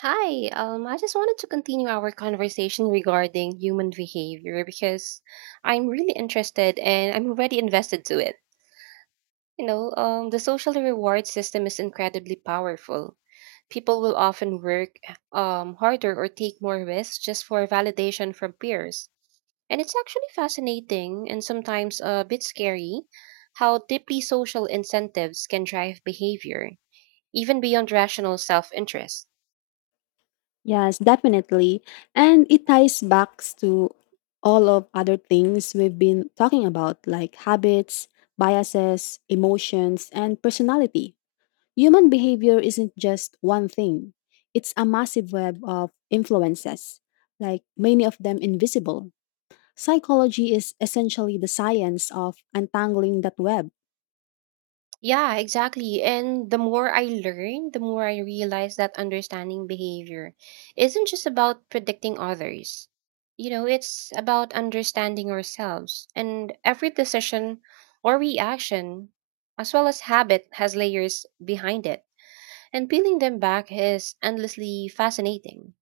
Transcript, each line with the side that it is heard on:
right: Hi, I just wanted to continue our conversation regarding human behavior because I'm really interested and I'm already invested to it. The social reward system is incredibly powerful. People will often work harder or take more risks just for validation from peers. And it's actually fascinating and sometimes a bit scary how deeply social incentives can drive behavior, even beyond rational self interest.
left: Yes, definitely. And it ties back to all of other things we've been talking about, like habits, biases, emotions, and personality. Human behavior isn't just one thing, it's a massive web of influences,
right: It
left: like many of them invisible. Psychology is essentially the science of untangling that web.
right: Yeah, exactly. And the more I learn, the more I realize that understanding behavior isn't just about predicting others. You know, it's about understanding ourselves. And every decision or reaction, as well as habit, has layers behind it. And peeling them back is endlessly fascinating.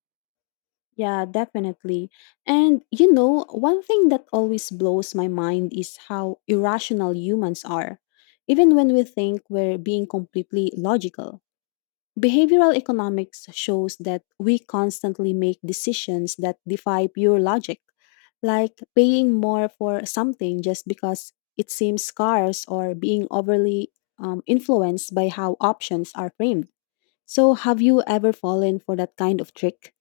left: Yeah, definitely. And you know, one thing that always blows my mind is how irrational humans are, even when we think we're being completely logical. Behavioral economics shows that we constantly make decisions that defy pure logic, like paying more for something just because it seems scarce or being overly influenced by how options are framed. So, have you ever fallen for that kind of trick?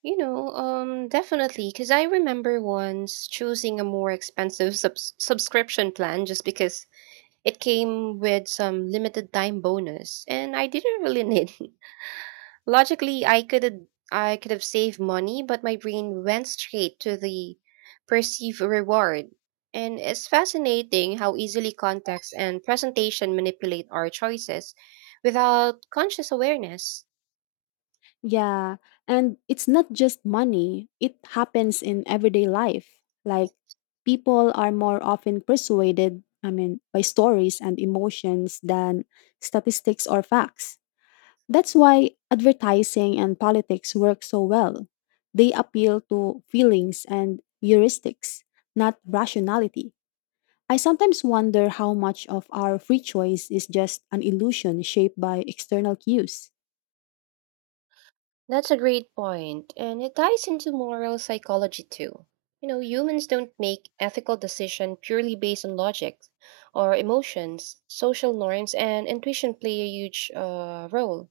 right: Definitely, because I remember once choosing a more expensive subscription plan just because it came with some limited time bonus and I didn't really need it. Logically, I could have saved money, but my brain went straight to the perceived reward. And it's fascinating how easily context and presentation manipulate our choices without conscious awareness.
left: Yeah, and it's not just money, it happens in everyday life. Like people are more often persuaded, I mean, by stories and emotions than statistics or facts. That's why advertising and politics work so well. They appeal to feelings and heuristics, not rationality. I sometimes wonder how much of our free choice is just an illusion shaped by external cues.
right: That's a great point, and it ties into moral psychology too. You know, humans don't make ethical decisions purely based on logic or emotions. Social norms and intuition play a huge role.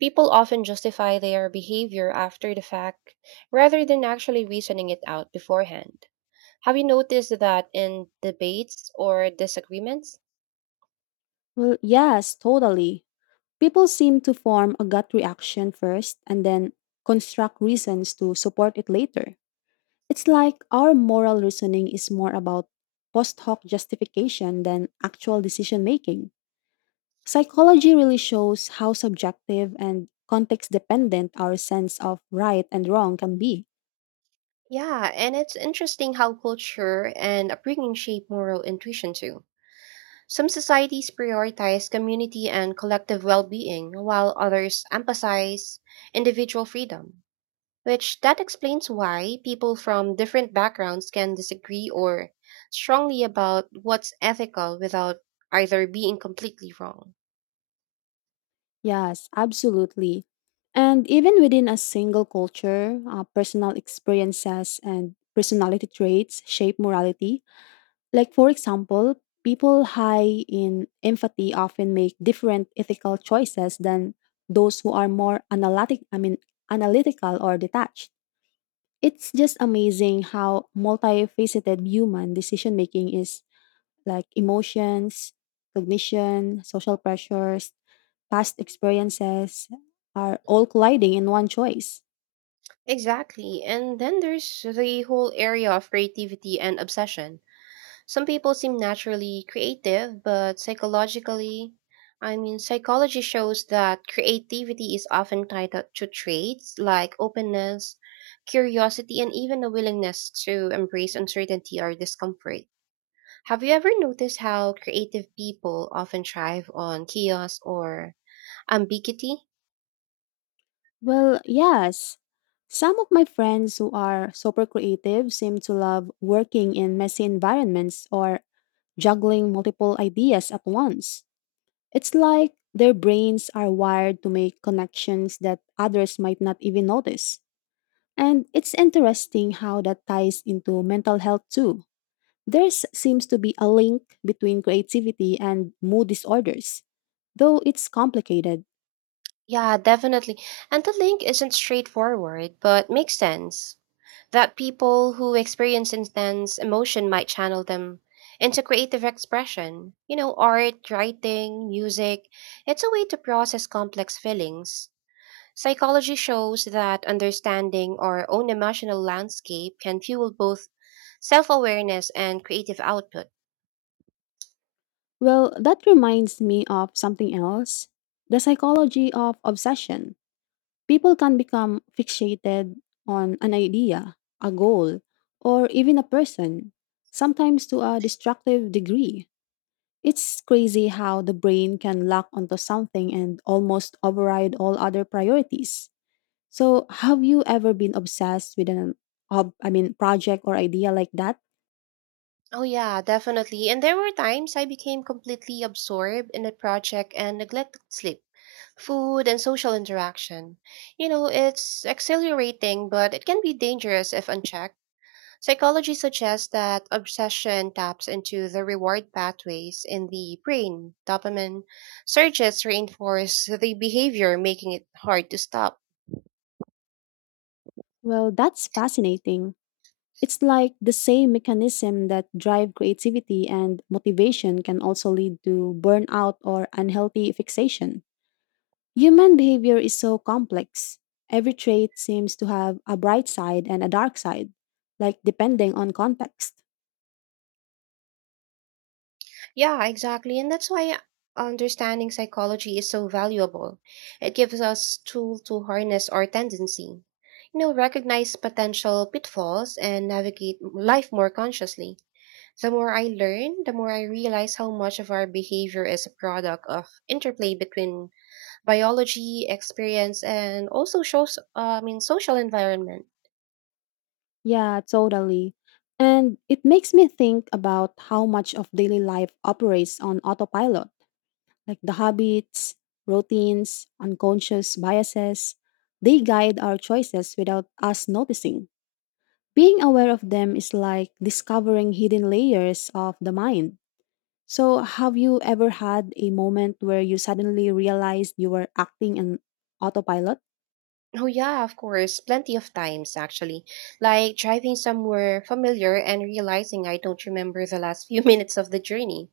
right: People often justify their behavior after the fact rather than actually reasoning it out beforehand. Have you noticed that in debates or disagreements?
left: Well, yes, totally. People seem to form a gut reaction first and then construct reasons to support it later. It's like our moral reasoning is more about post hoc justification than actual decision making. Psychology really shows how subjective and context dependent our sense of right and wrong can be.
right: Yeah, and it's interesting how culture and upbringing shape moral intuition too. Some societies prioritize community and collective well-being, while others emphasize individual freedom, which that explains why people from different backgrounds can disagree or strongly about what's ethical without either being completely wrong.
left: Yes, absolutely. And even within a single culture, personal experiences and personality traits shape morality. Like, for example, people high in empathy often make different ethical choices than those who are more analytical or detached. It's just amazing how multifaceted human decision making is, like emotions, cognition, social pressures, past experiences are all colliding in one choice.
right: Exactly. And then there's the whole area of creativity and obsession. Some people seem naturally creative, but psychology shows that creativity is often tied to traits like openness, curiosity, and even a willingness to embrace uncertainty or discomfort. Have you ever noticed how creative people often thrive on chaos or ambiguity?
left: Well, yes. Some of my friends who are super creative seem to love working in messy environments or juggling multiple ideas at once. It's like their brains are wired to make connections that others might not even notice. And it's interesting how that ties into mental health too. There seems to be a link between creativity and mood disorders, though it's complicated.
right: Yeah, definitely. And the link isn't straightforward, but makes sense that people who experience intense emotion might channel them into creative expression. You know, art, writing, music. It's a way to process complex feelings. Psychology shows that understanding our own emotional landscape can fuel both self awareness and creative output.
left: Well, that reminds me of something else, the psychology of obsession. People can become fixated on an idea, a goal, or even a person, sometimes to a destructive degree. It's crazy how the brain can lock onto something and almost override all other priorities. So, have you ever been obsessed with an project or idea like that?
right: Oh, yeah, definitely. And there were times I became completely absorbed in a project and neglected sleep, food and social interaction. You know, it's exhilarating, but it can be dangerous if unchecked. Psychology suggests that obsession taps into the reward pathways in the brain. Dopamine surges reinforce the behavior, making it hard to stop.
left: Well, that's fascinating. It's like the same mechanism that drive creativity and motivation can also lead to burnout or unhealthy fixation. Human behavior is so complex. Every trait seems to have a bright side and a dark side, like depending on context.
right: Yeah, exactly. And that's why understanding psychology is so valuable. It gives us tool to harness our tendency, you know, recognize potential pitfalls and navigate life more consciously. The more I learn, the more I realize how much of our behavior is a product of interplay between biology, experience, and also shows, I mean, social environment.
left: Yeah, totally. And it makes me think about how much of daily life operates on autopilot, like the habits, routines, unconscious biases. They guide our choices without us noticing. Being aware of them is like discovering hidden layers of the mind. So, have you ever had a moment where you suddenly realized you were acting in autopilot?
right: Oh, yeah, of course, plenty of times actually. Like driving somewhere familiar and realizing I don't remember the last few minutes of the journey.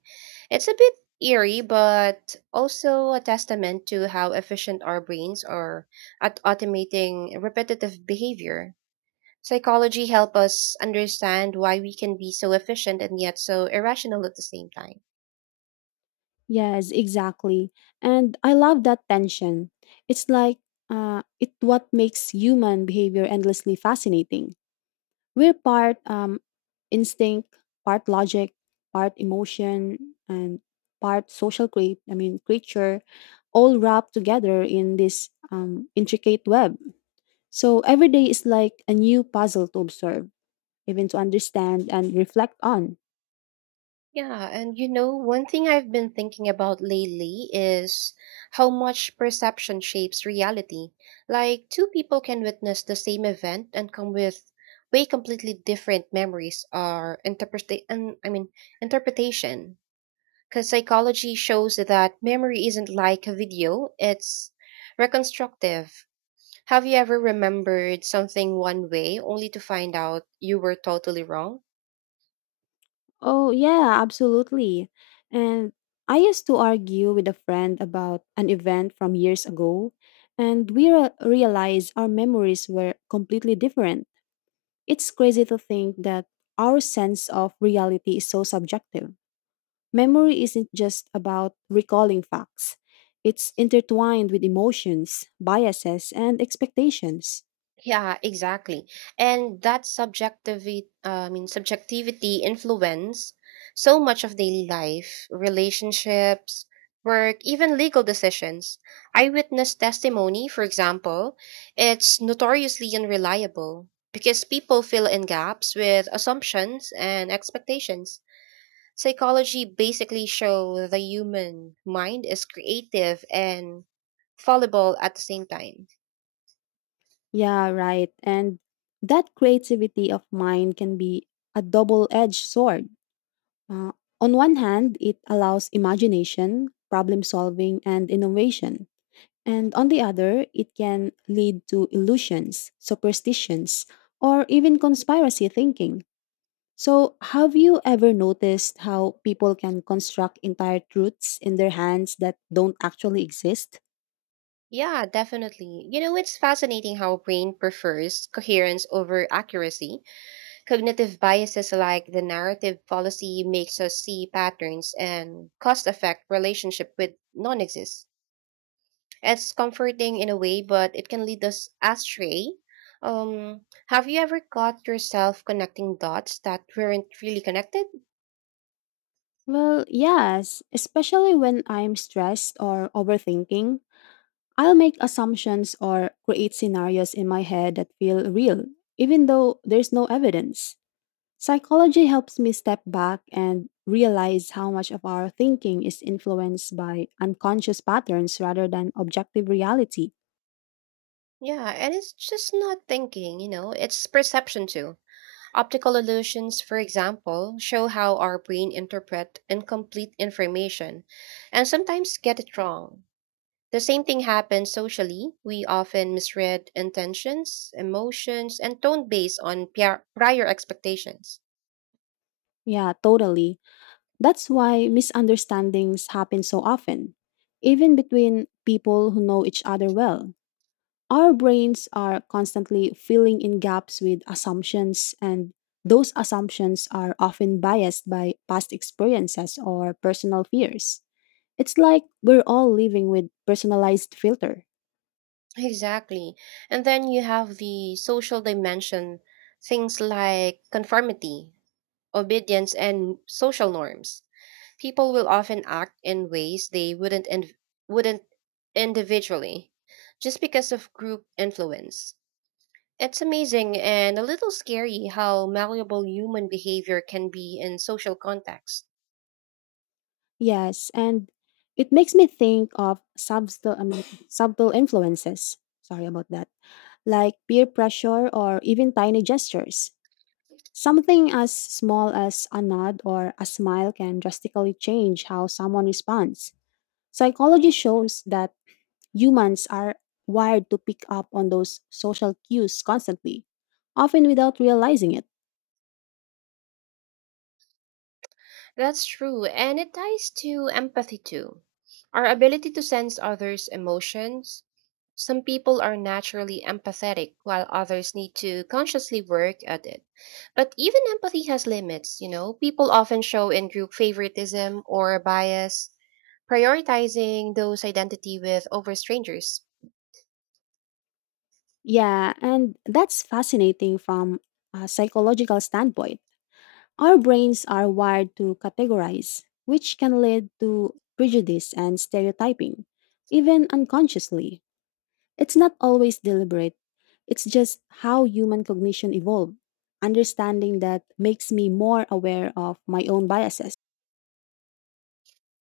right: It's a bit eerie, but also a testament to how efficient our brains are at automating repetitive behavior. Psychology help us understand why we can be so efficient and yet so irrational at the same time.
left: Yes, exactly. And I love that tension. It's like it what makes human behavior endlessly fascinating. We're part instinct, part logic, part emotion, and part social cre- I mean creature, all wrapped together in this intricate web. So every day is like a new puzzle to observe, even to understand and reflect on.
right: Yeah, and you know, one thing I've been thinking about lately is how much perception shapes reality. Like, two people can witness the same event and come with way completely different memories or interpretation. Because psychology shows that memory isn't like a video, it's reconstructive. Have you ever remembered something one way only to find out you were totally wrong?
left: Oh yeah, absolutely. And I used to argue with a friend about an event from years ago, and realized our memories were completely different. It's crazy to think that our sense of reality is so subjective. Memory isn't just about recalling facts, it's intertwined with emotions, biases, and expectations.
right: Yeah, exactly. And that subjectivity influence so much of daily life, relationships, work, even legal decisions. Eyewitness testimony, for example, it's notoriously unreliable because people fill in gaps with assumptions and expectations. Psychology basically show the human mind is creative and fallible at the same time.
left: Yeah, right. And that creativity of mind can be a double edged sword. Uh, on one hand, it allows imagination, problem solving, and innovation. And on the other, it can lead to illusions, superstitions, or even conspiracy thinking. So, have you ever noticed how people can construct entire truths in their hands that don't actually exist?
right: Yeah, definitely. You know, it's fascinating how brain prefers coherence over accuracy. Cognitive biases like the narrative policy makes us see patterns and cause effect relationship with non exist. It's comforting in a way, but it can lead us astray. Have you ever caught yourself connecting dots that weren't really connected?
left: Well, yes, especially when I'm stressed or overthinking. I'll make assumptions or create scenarios in my head that feel real, even though there's no evidence. Psychology helps me step back and realize how much of our thinking is influenced by unconscious patterns rather than objective reality.
right: Yeah, and it's just not thinking, you know, it's perception too. Optical illusions, for example, show how our brain interpret incomplete information and sometimes get it wrong. The same thing happens socially. We often misread intentions, emotions, and tone based on prior expectations.
left: Yeah, totally. That's why misunderstandings happen so often, even between people who know each other well. Our brains are constantly filling in gaps with assumptions, and those assumptions are often biased by past experiences or personal fears. It's like we're all living with personalized filter.
right: Exactly. And then you have the social dimension, things like conformity, obedience, and social norms. People will often act in ways they wouldn't individually just because of group influence. It's amazing and a little scary how malleable human behavior can be in social contexts.
left: Yes, and it makes me think of subtle influences. Sorry about that. Like peer pressure or even tiny gestures. Something as small as a nod or a smile can drastically change how someone responds. Psychology shows that humans are wired to pick up on those social cues constantly, often without realizing it.
right: That's true, and it ties to empathy too. Our ability to sense others' emotions. Some people are naturally empathetic, while others need to consciously work at it. But even empathy has limits, you know? People often show in group favoritism or bias, prioritizing those identity with over strangers.
left: Yeah, and that's fascinating from a psychological standpoint. Our brains are wired to categorize, which can lead to prejudice and stereotyping, even unconsciously. It's not always deliberate, it's just how human cognition evolved. Understanding that makes me more aware of my own biases.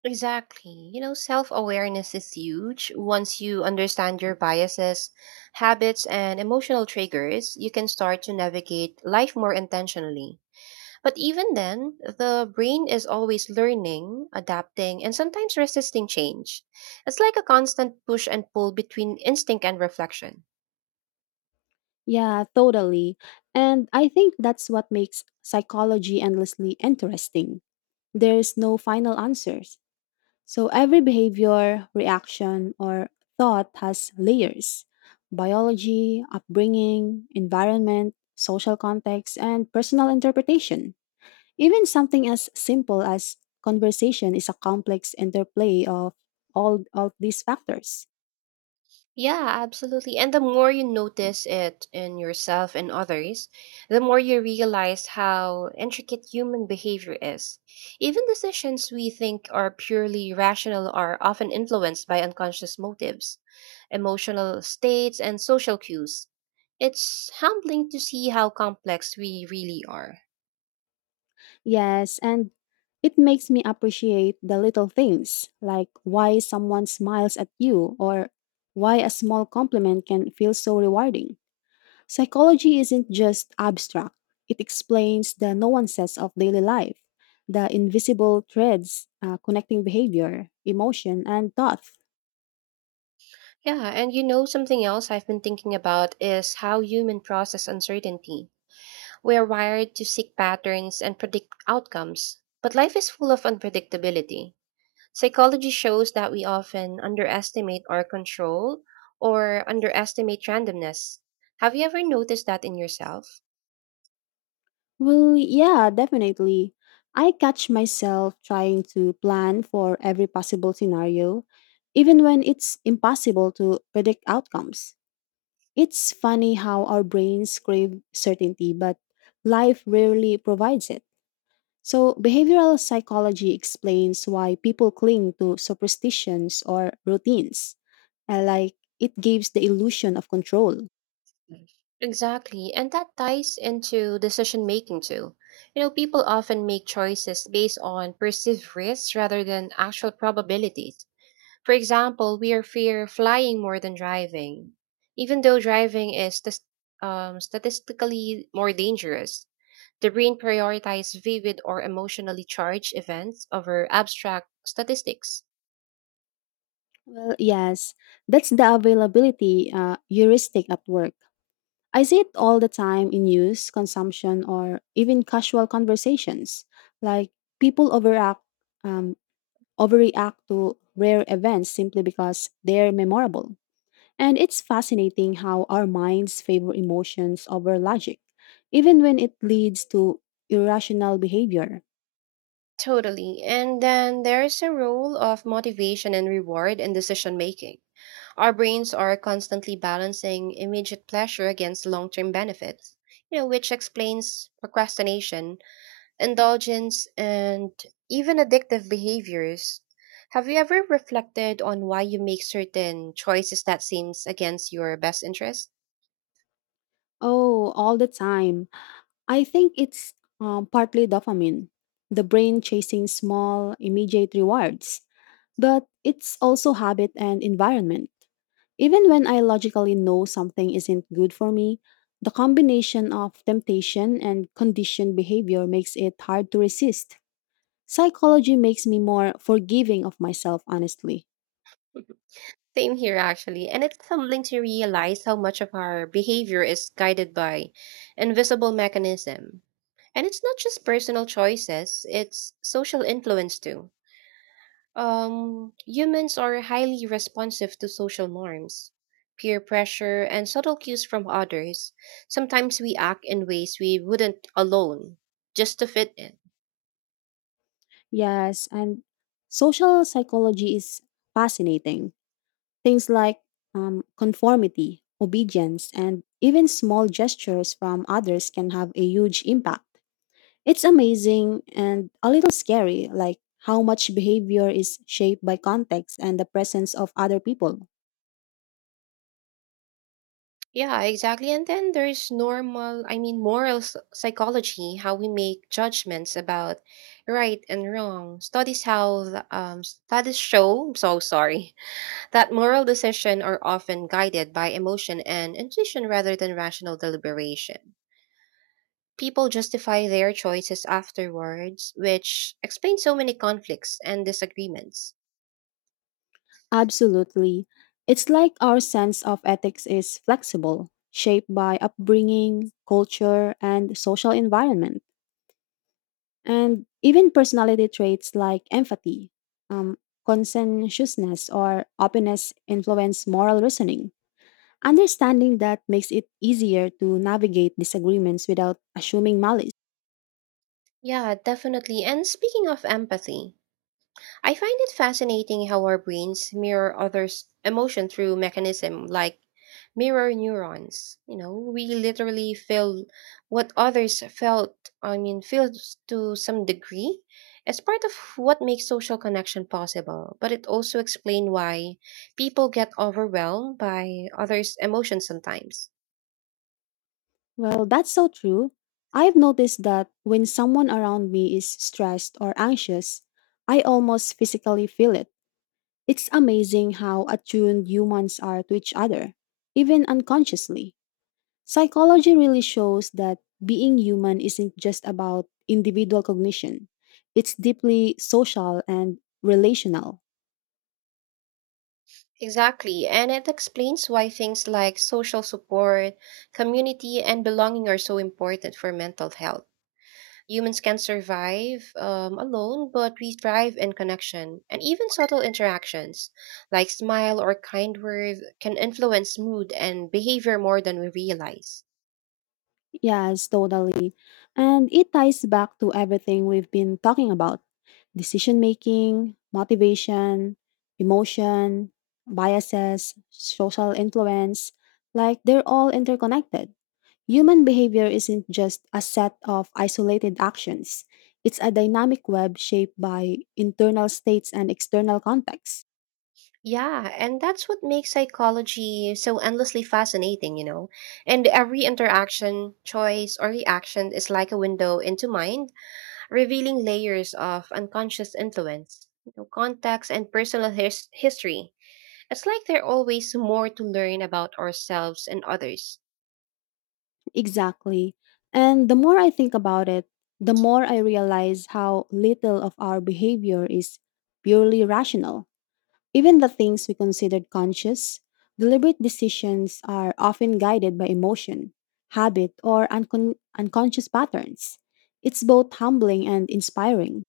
right: Exactly. You know, self awareness is huge. Once you understand your biases, habits, and emotional triggers, you can start to navigate life more intentionally. But even then, the brain is always learning, adapting, and sometimes resisting change. It's like a constant push and pull between instinct and reflection.
left: Yeah, totally. And I think that's what makes psychology endlessly interesting. There's no final answers. So every behavior, reaction, or thought has layers, biology, upbringing, environment, social context, and personal interpretation. Even something as simple as conversation is a complex interplay of all of these factors.
right: Yeah, absolutely. And the more you notice it in yourself and others, the more you realize how intricate human behavior is. Even decisions we think are purely rational are often influenced by unconscious motives, emotional states, and social cues. It's humbling to see how complex we really are.
left: Yes, and it makes me appreciate the little things like why someone smiles at you or why a small compliment can feel so rewarding. Psychology isn't just abstract, it explains the nuances of daily life, the invisible threads connecting behavior, emotion, and thought.
right: Yeah, and you know, something else I've been thinking about is how human process uncertainty. We're wired to seek patterns and predict outcomes, but life is full of unpredictability. Psychology shows that we often underestimate our control or underestimate randomness. Have you ever noticed that in yourself?
left: Well, yeah, definitely. I catch myself trying to plan for every possible scenario, even when it's impossible to predict outcomes. It's funny how our brains crave certainty, but life rarely provides it. So, behavioral psychology explains why people cling to superstitions or routines, like it gives the illusion of control.
right: Exactly, and that ties into decision making too. You know, people often make choices based on perceived risks rather than actual probabilities. For example, we are fear flying more than driving, even though driving is statistically more dangerous. The brain prioritizes vivid or emotionally charged events over abstract statistics.
left: Well, yes, that's the availability heuristic at work. I see it all the time in use, consumption, or even casual conversations. Like people um, overreact to rare events simply because they're memorable. And it's fascinating how our minds favor emotions over logic, even when it leads to irrational behavior.
right: Totally. And then there's a role of motivation and reward in decision making. Our brains are constantly balancing immediate pleasure against long term benefits, you know, which explains procrastination indulgence, and even addictive behaviors. Have you ever reflected on why you make certain choices that seems against your best interest?
left: Oh, all the time. I think it's partly dopamine, the brain chasing small, immediate rewards, but it's also habit and environment. Even when I logically know something isn't good for me, the combination of temptation and conditioned behavior makes it hard to resist. Psychology makes me more forgiving of myself, honestly.
right: Same here actually, and it's humbling to realize how much of our behavior is guided by invisible mechanism. And it's not just personal choices, it's social influence too. Humans are highly responsive to social norms, peer pressure, and subtle cues from others. Sometimes we act in ways we wouldn't alone, just to fit in.
left: Yes, and social psychology is fascinating. Things like conformity, obedience, and even small gestures from others can have a huge impact. It's amazing and a little scary, like how much behavior is shaped by context and the presence of other people.
right: Yeah, exactly. And then there's moral psychology, how we make judgments about right and wrong. Studies show, I'm so sorry, that moral decisions are often guided by emotion and intuition rather than rational deliberation. People justify their choices afterwards, which explains so many conflicts and disagreements.
left: Absolutely. It's like our sense of ethics is flexible, shaped by upbringing, culture, and social environment, and even personality traits like empathy, um, conscientiousness, or openness influence moral reasoning. Understanding that makes it easier to navigate disagreements without assuming malice.
right: Yeah, definitely. And speaking of empathy, I find it fascinating how our brains mirror others' emotion through mechanism like mirror neurons. You know, we literally feel what others feel to some degree. It's part of what makes social connection possible, but it also explains why people get overwhelmed by others' emotions sometimes.
left: Well, that's so true. I've noticed that when someone around me is stressed or anxious, I almost physically feel it. It's amazing how attuned humans are to each other, even unconsciously. Psychology really shows that being human isn't just about individual cognition, it's deeply social and relational.
right: Exactly, and it explains why things like social support, community, and belonging are so important for mental health. Humans can survive alone, but we thrive in connection. And even subtle interactions, like smile or kind word, can influence mood and behavior more than we realize.
left: Yes, totally. And it ties back to everything we've been talking about, decision making, motivation, emotion, biases, social influence. Like they're all interconnected. Human behavior isn't just a set of isolated actions. It's a dynamic web shaped by internal states and external contexts.
right: Yeah, and that's what makes psychology so endlessly fascinating, you know. And every interaction, choice, or reaction is like a window into mind, revealing layers of unconscious influence, you know, context, and personal history. It's like there's always more to learn about ourselves and others.
left: Exactly. And the more I think about it, the more I realize how little of our behavior is purely rational. Even the things we considered conscious, deliberate decisions are often guided by emotion, habit, or unconscious patterns. It's both humbling and inspiring.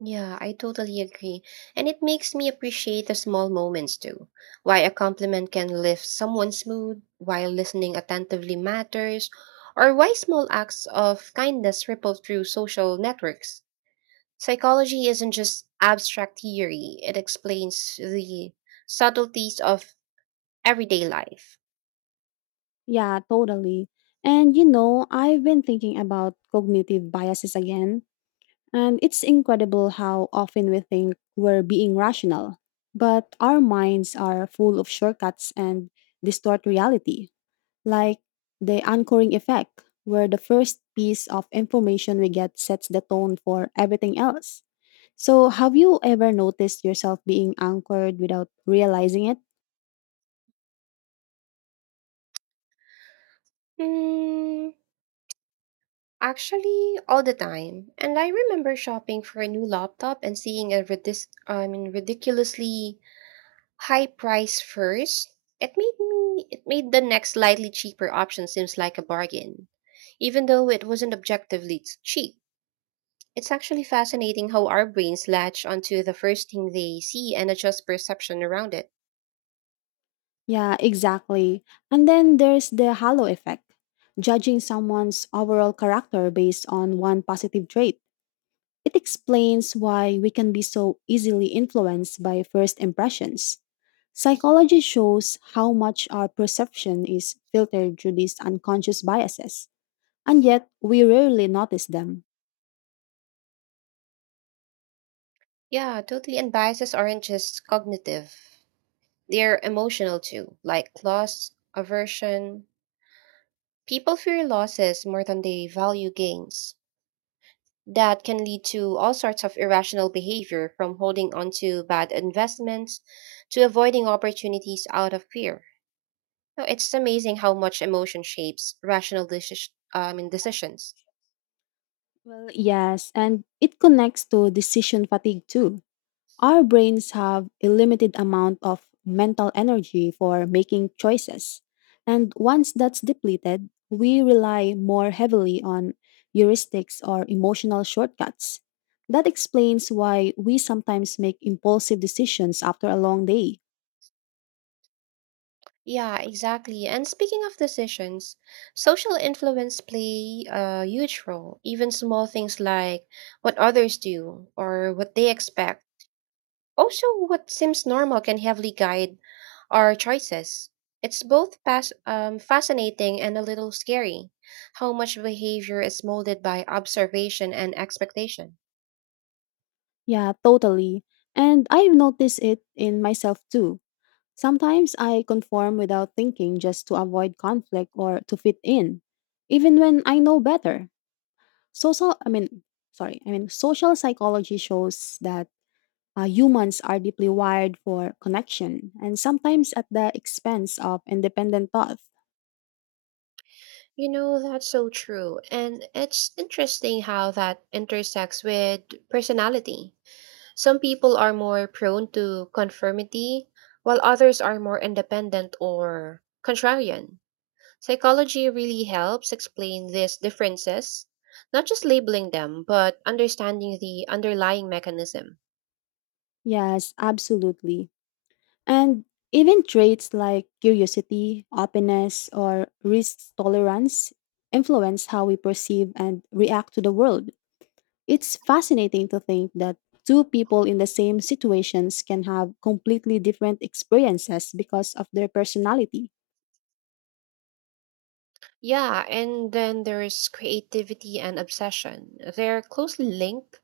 right: Yeah, I totally agree. And it makes me appreciate the small moments too. Why a compliment can lift someone's mood, while listening attentively matters, or why small acts of kindness ripple through social networks. Psychology isn't just abstract theory, it explains the subtleties of everyday life.
left: Yeah, totally. And you know, I've been thinking about cognitive biases again, and it's incredible how often we think we're being rational, but our minds are full of shortcuts and distort reality, like the anchoring effect, where the first piece of information we get sets the tone for everything else. So, have you ever noticed yourself being anchored without realizing it?
right: Hmm, actually, all the time. And I remember shopping for a new laptop and seeing a ridiculously high price first, it made the next slightly cheaper option seems like a bargain. Even though it wasn't objectively cheap. It's actually fascinating how our brains latch onto the first thing they see and adjust perception around it.
left: Yeah, exactly. And then there's the halo effect. Judging someone's overall character based on one positive trait. It explains why we can be so easily influenced by first impressions. Psychology shows how much our perception is filtered through these unconscious biases, and yet we rarely notice them.
right: Yeah, totally. And biases aren't just cognitive. They're emotional too, like loss, aversion. People fear losses more than they value gains. That can lead to all sorts of irrational behavior from holding on to bad investments to avoiding opportunities out of fear. So it's amazing how much emotion shapes rational decisions.
left: Well, yes, and it connects to decision fatigue too. Our brains have a limited amount of mental energy for making choices. And once that's depleted, we rely more heavily on heuristics or emotional shortcuts. That explains why we sometimes make impulsive decisions after a long day.
right: Yeah, exactly. And speaking of decisions, social influence play a huge role. Even small things like what others do or what they expect. Also, what seems normal can heavily guide our choices. It's both fascinating and a little scary how much behavior is molded by observation and expectation.
left: Yeah, totally. And I've noticed it in myself too. Sometimes I conform without thinking just to avoid conflict or to fit in, even when I know better. Social, I mean, sorry, I mean, Social psychology shows that humans are deeply wired for connection and sometimes at the expense of independent thought.
right: You know, that's so true. And it's interesting how that intersects with personality. Some people are more prone to conformity, while others are more independent or contrarian. Psychology really helps explain these differences, not just labeling them, but understanding the underlying mechanism.
left: Yes, absolutely. And even traits like curiosity, openness, or risk tolerance influence how we perceive and react to the world. It's fascinating to think that two people in the same situations can have completely different experiences because of their personality.
right: Yeah, and then there's creativity and obsession. They're closely linked.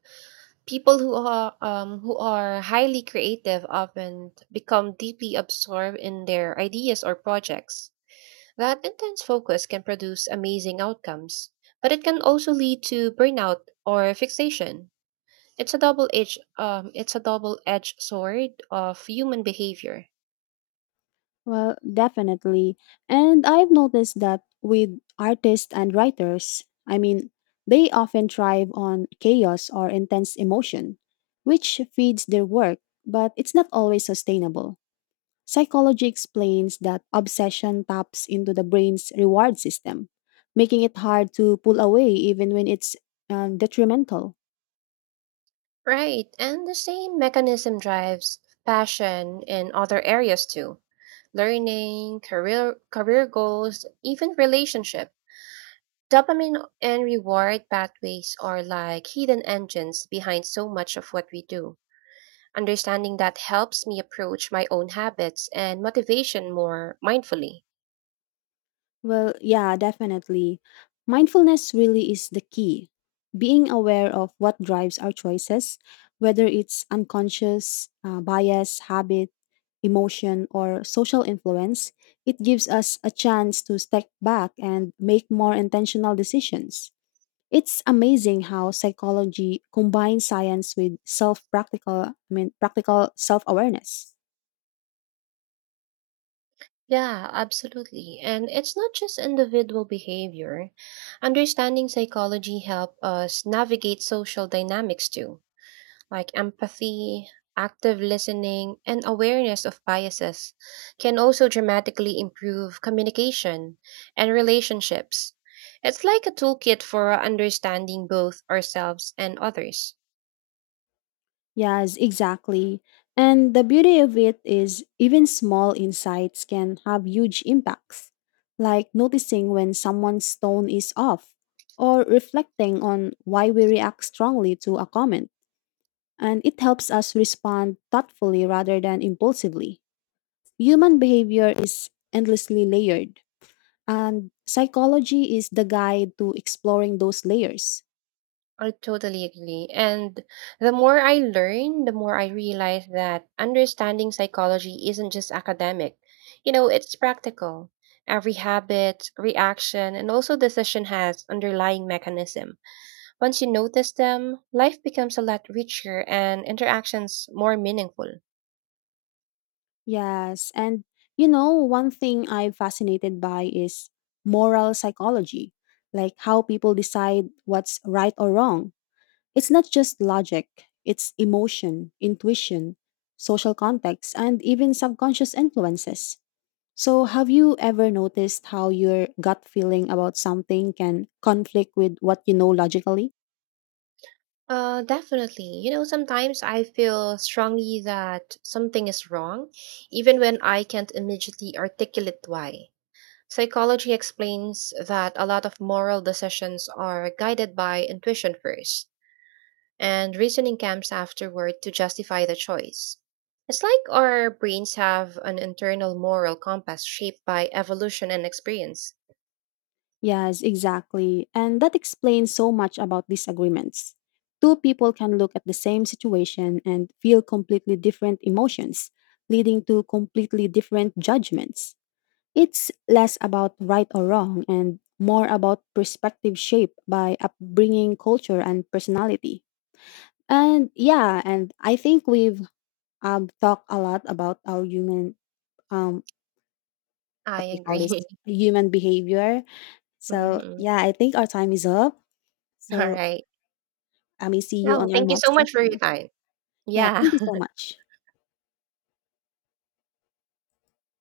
right: People who are highly creative often become deeply absorbed in their ideas or projects. That intense focus can produce amazing outcomes, but it can also lead to burnout or fixation. It's a double-edged sword of human behavior.
left: Well, definitely. And I've noticed that with artists and writers, I mean, they often thrive on chaos or intense emotion, which feeds their work, but it's not always sustainable. Psychology explains that obsession taps into the brain's reward system, making it hard to pull away even when it's detrimental.
right: Right, and the same mechanism drives passion in other areas too. Learning, career goals, even relationships. Dopamine and reward pathways are like hidden engines behind so much of what we do. Understanding that helps me approach my own habits and motivation more mindfully.
left: Well, yeah, definitely. Mindfulness really is the key. Being aware of what drives our choices, whether it's unconscious, bias, habit, emotion, or social influence, it gives us a chance to step back and make more intentional decisions. It's amazing how psychology combines science with practical self-awareness.
right: Yeah, absolutely. And it's not just individual behavior. Understanding psychology help us navigate social dynamics too. Like empathy, active listening, and awareness of biases can also dramatically improve communication and relationships. It's like a toolkit for understanding both ourselves and others.
left: Yes, exactly. And the beauty of it is, even small insights can have huge impacts, like noticing when someone's tone is off, or reflecting on why we react strongly to a comment. And it helps us respond thoughtfully rather than impulsively. Human behavior is endlessly layered, and psychology is the guide to exploring those layers.
right: I totally agree. And the more I learn, the more I realize that understanding psychology isn't just academic. You know, it's practical. Every habit, reaction, and also decision has underlying mechanism. Once you notice them, life becomes a lot richer and interactions more meaningful.
left: Yes. And you know, one thing I'm fascinated by is moral psychology, like how people decide what's right or wrong. It's not just logic, it's emotion, intuition, social context, and even subconscious influences. So, have you ever noticed how your gut feeling about something can conflict with what you know logically?
right: Definitely. You know, sometimes I feel strongly that something is wrong, even when I can't immediately articulate why. Psychology explains that a lot of moral decisions are guided by intuition first, and reasoning comes afterward to justify the choice. It's like our brains have an internal moral compass shaped by evolution and experience.
left: Yes, exactly. And that explains so much about disagreements. Two people can look at the same situation and feel completely different emotions, leading to completely different judgments. It's less about right or wrong and more about perspective shaped by upbringing, culture, and personality. And yeah, and I think we've talked a lot about our um,
right: I
left: what we call this,
right: agree.
left: human behavior. So
right: Mhm.
left: yeah, I think our time is up. So
right: Alright.
left: I may see you
right: Well,
left: on our
right: thank you so
left: next
right: much for your
left: session.
right: time.
left: Yeah,
right: Yeah.
left: thank you so much.